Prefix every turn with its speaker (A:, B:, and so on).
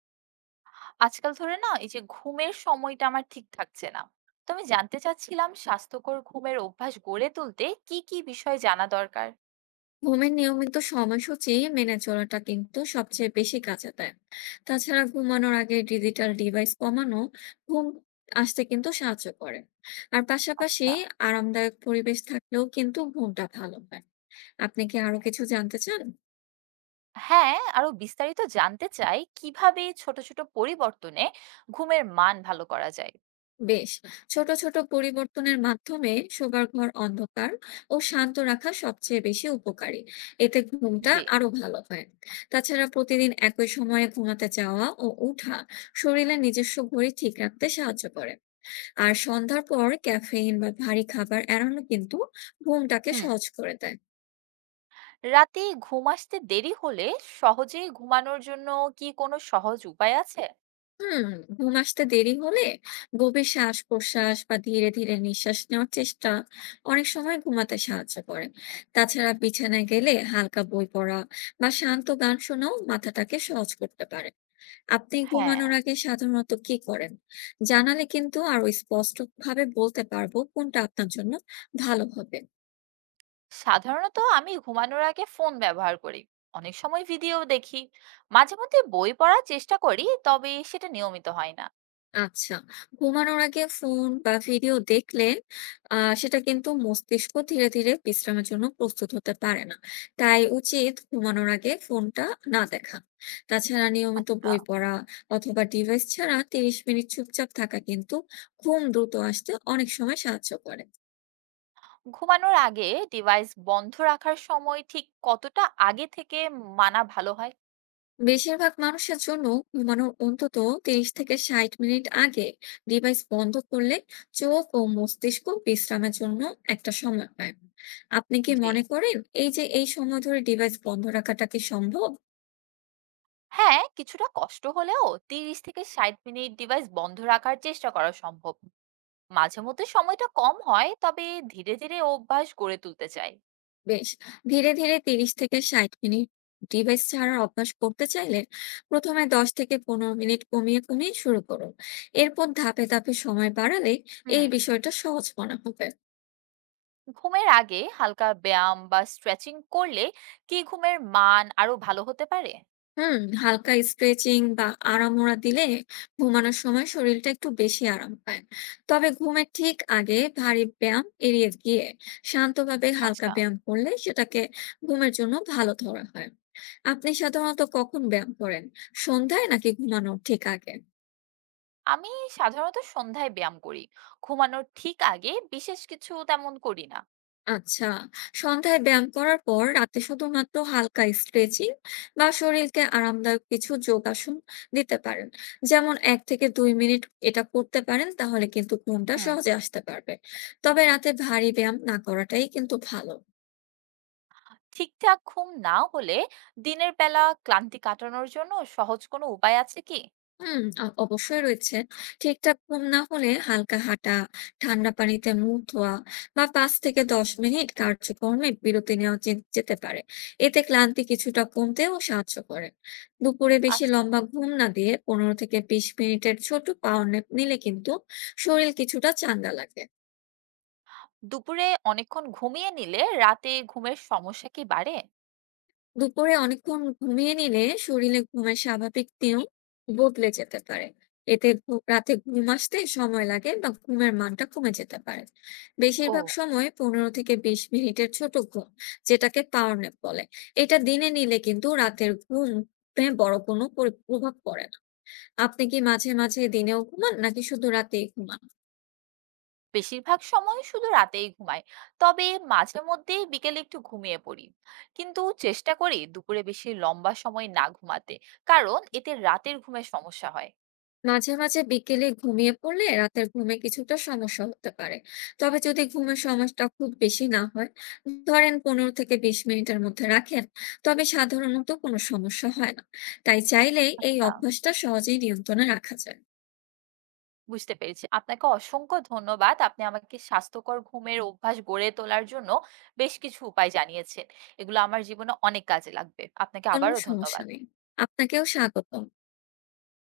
A: আজকাল ধরে না এই যে ঘুমের সময়টা আমার ঠিক থাকছে না। তো আমি জানতে চাচ্ছিলাম স্বাস্থ্যকর ঘুমের অভ্যাস গড়ে তুলতে কি, কি বিষয় জানা দরকার?
B: ঘুমের নিয়মিত সময়সূচি মেনে চলাটা কিন্তু সবচেয়ে বেশি কাজে দেয়। তাছাড়া ঘুমানোর আগে ডিজিটাল ডিভাইস কমানো ঘুম আসতে কিন্তু সাহায্য করে। আর পাশাপাশি
A: আচ্ছা।
B: আরামদায়ক পরিবেশ থাকলেও কিন্তু ঘুমটা ভালো হয়। আপনি কি আরো কিছু জানতে চান?
A: হ্যাঁ, আরো বিস্তারিত জানতে চাই কিভাবে ছোট, ছোট পরিবর্তনে ঘুমের মান ভালো করা যায়?
B: বেশ, ছোট ছোট পরিবর্তনের মাধ্যমে শোবার ঘর অন্ধকার ও শান্ত রাখা সবচেয়ে বেশি উপকারী। এতে ঘুমটা
A: জি।
B: আরো ভালো হয়। তাছাড়া প্রতিদিন একই সময়ে ঘুমাতে যাওয়া ও ওঠা শরীরের নিজস্ব ঘড়ি ঠিক রাখতে সাহায্য করে। আর সন্ধ্যার পর ক্যাফেইন বা ভারী খাবার এড়ানো কিন্তু ঘুমটাকে
A: হুম,
B: সহজ করে দেয়।
A: রাতে ঘুম আসতে দেরি হলে সহজে ঘুমানোর জন্য কি কোনো সহজ উপায় আছে?
B: হুম, ঘুম আসতে দেরি হলে গভীর শ্বাস-প্রশ্বাস বা ধীরে ধীরে নিঃশ্বাস নেওয়ার চেষ্টা অনেক সময় ঘুমাতে সাহায্য করে। তাছাড়া বিছানায় গেলে হালকা বই পড়া বা শান্ত গান শোনাও মাথাটাকে সহজ করতে পারে। আপনি
A: হ্যাঁ।
B: ঘুমানোর আগে সাধারণত কি করেন জানালে কিন্তু আরো স্পষ্ট ভাবে বলতে পারবো কোনটা আপনার জন্য ভালো হবে।
A: সাধারণত আমি ঘুমানোর আগে ফোন ব্যবহার করি, অনেক সময় ভিডিও দেখি, মাঝে মধ্যে বই পড়ার চেষ্টা করি, তবে সেটা নিয়মিত হয় না।
B: আচ্ছা, ঘুমানোর আগে ফোন বা ভিডিও দেখলে আ সেটা কিন্তু মস্তিষ্ক ধীরে, ধীরে বিশ্রামের জন্য প্রস্তুত হতে পারে না। তাই উচিত ঘুমানোর আগে ফোনটা না দেখা। তাছাড়া নিয়মিত
A: আচ্ছা,
B: বই পড়া অথবা ডিভাইস ছাড়া ৩০ মিনিট চুপচাপ থাকা কিন্তু ঘুম দ্রুত আসতে অনেক সময় সাহায্য করে।
A: ঘুমানোর আগে ডিভাইস বন্ধ রাখার সময় ঠিক কতটা আগে থেকে মানা ভালো হয়?
B: বেশিরভাগ মানুষের জন্য ঘুমানোর অন্তত 30 থেকে 60 মিনিট আগে ডিভাইস বন্ধ করলে চোখ ও মস্তিষ্ক বিশ্রামের জন্য একটা সময় পায়। আপনি কি
A: জি,
B: মনে করেন এই যে এই সময় ধরে ডিভাইস বন্ধ রাখাটা কি সম্ভব?
A: হ্যাঁ, কিছুটা কষ্ট হলেও 30 থেকে 60 মিনিট ডিভাইস বন্ধ রাখার চেষ্টা করা সম্ভব। মাঝে মধ্যে সময়টা কম হয়, তবে ধীরে ধীরে অভ্যাস গড়ে তুলতে চাই।
B: বেশ, ধীরে ধীরে 30 থেকে 60 মিনিট ডিভাইস ছাড়ার অভ্যাস করতে চাইলে প্রথমে 10 থেকে 15 মিনিট কমিয়ে কমিয়ে শুরু করুন। এরপর ধাপে ধাপে সময় বাড়ালে
A: হুম,
B: এই বিষয়টা সহজ মনে হবে।
A: ঘুমের আগে হালকা ব্যায়াম বা স্ট্রেচিং করলে কি ঘুমের মান আরো ভালো হতে পারে?
B: হুম, হালকা স্ট্রেচিং বা আড়ামোড়া দিলে ঘুমানোর সময় শরীরটা একটু বেশি আরাম পায়। তবে ঘুমের ঠিক আগে ভারী ব্যায়াম এড়িয়ে গিয়ে শান্তভাবে হালকা
A: আচ্ছা,
B: ব্যায়াম করলে সেটাকে ঘুমের জন্য ভালো ধরা হয়। আপনি সাধারণত কখন ব্যায়াম করেন, সন্ধ্যায় নাকি ঘুমানোর ঠিক আগে?
A: আমি সাধারণত সন্ধ্যায় ব্যায়াম করি, ঘুমানোর ঠিক আগে বিশেষ কিছু তেমন করি না।
B: আচ্ছা, সন্ধ্যায় ব্যায়াম করার পর রাতে শুধুমাত্র হালকা স্ট্রেচিং বা শরীরকে আরামদায়ক কিছু যোগাসন দিতে পারেন। যেমন 1 থেকে 2 মিনিট এটা করতে পারেন, তাহলে কিন্তু ঘুমটা
A: হুম,
B: সহজে আসতে পারবে। তবে রাতে ভারী ব্যায়াম না করাটাই কিন্তু ভালো।
A: ঠিকঠাক ঘুম না হলে দিনের বেলা ক্লান্তি কাটানোর জন্য সহজ কোনো উপায় আছে কি?
B: হুম, অবশ্যই রয়েছে। ঠিকঠাক ঘুম না হলে হালকা হাঁটা, ঠান্ডা পানিতে মুখ ধোয়া বা ৫ থেকে ১০ মিনিট কার্যক্রমে বিরতি নেওয়া যেতে পারে। এতে ক্লান্তি কিছুটা কমতেও সাহায্য করে। দুপুরে বেশি
A: আচ্ছা,
B: লম্বা ঘুম না দিয়ে ১৫ থেকে ২০ মিনিটের ছোট পাওয়ার ন্যাপ নিলে কিন্তু শরীর কিছুটা চাঙ্গা লাগে।
A: দুপুরে অনেকক্ষণ ঘুমিয়ে নিলে রাতে ঘুমের সমস্যা কি বাড়ে?
B: দুপুরে অনেকক্ষণ ঘুমিয়ে নিলে শরীরে ঘুমের স্বাভাবিক নিয়ম বদলে যেতে পারে। এতে রাতে ঘুম আসতে সময় লাগে বা ঘুমের মানটা কমে যেতে পারে।
A: ও,
B: বেশিরভাগ সময় 15 থেকে 20 মিনিটের ছোট ঘুম, যেটাকে পাওয়ার ন্যাপ বলে, এটা দিনে নিলে কিন্তু রাতের ঘুম বড় কোনো প্রভাব পড়ে না। আপনি কি মাঝে মাঝে দিনেও ঘুমান নাকি শুধু রাতেই ঘুমান?
A: বেশিরভাগ সময় শুধু রাতেই ঘুমাই। তবে মাঝে মধ্যে বিকেলে একটু ঘুমিয়ে পড়ি। কিন্তু চেষ্টা করি দুপুরে বেশি লম্বা সময় না ঘুমাতে। কারণ এতে রাতের ঘুমের সমস্যা হয়।
B: মাঝে মাঝে বিকেলে ঘুমিয়ে পড়লে রাতের ঘুমে কিছুটা সমস্যা হতে পারে। তবে যদি ঘুমের সময়টা খুব বেশি না হয়, ধরেন 15 থেকে 20 মিনিটের মধ্যে রাখেন, তবে সাধারণত কোনো সমস্যা হয় না। তাই চাইলেই এই
A: আচ্ছা,
B: অভ্যাসটা সহজেই নিয়ন্ত্রণে রাখা যায়।
A: বুঝতে পেরেছি। আপনাকে অসংখ্য ধন্যবাদ। আপনি আমাকে স্বাস্থ্যকর ঘুমের অভ্যাস গড়ে তোলার জন্য বেশ কিছু উপায় জানিয়েছেন। এগুলো আমার জীবনে অনেক কাজে লাগবে। আপনাকে
B: কোনো
A: আবারও
B: সমস্যা
A: ধন্যবাদ।
B: নেই, আপনাকেও স্বাগত।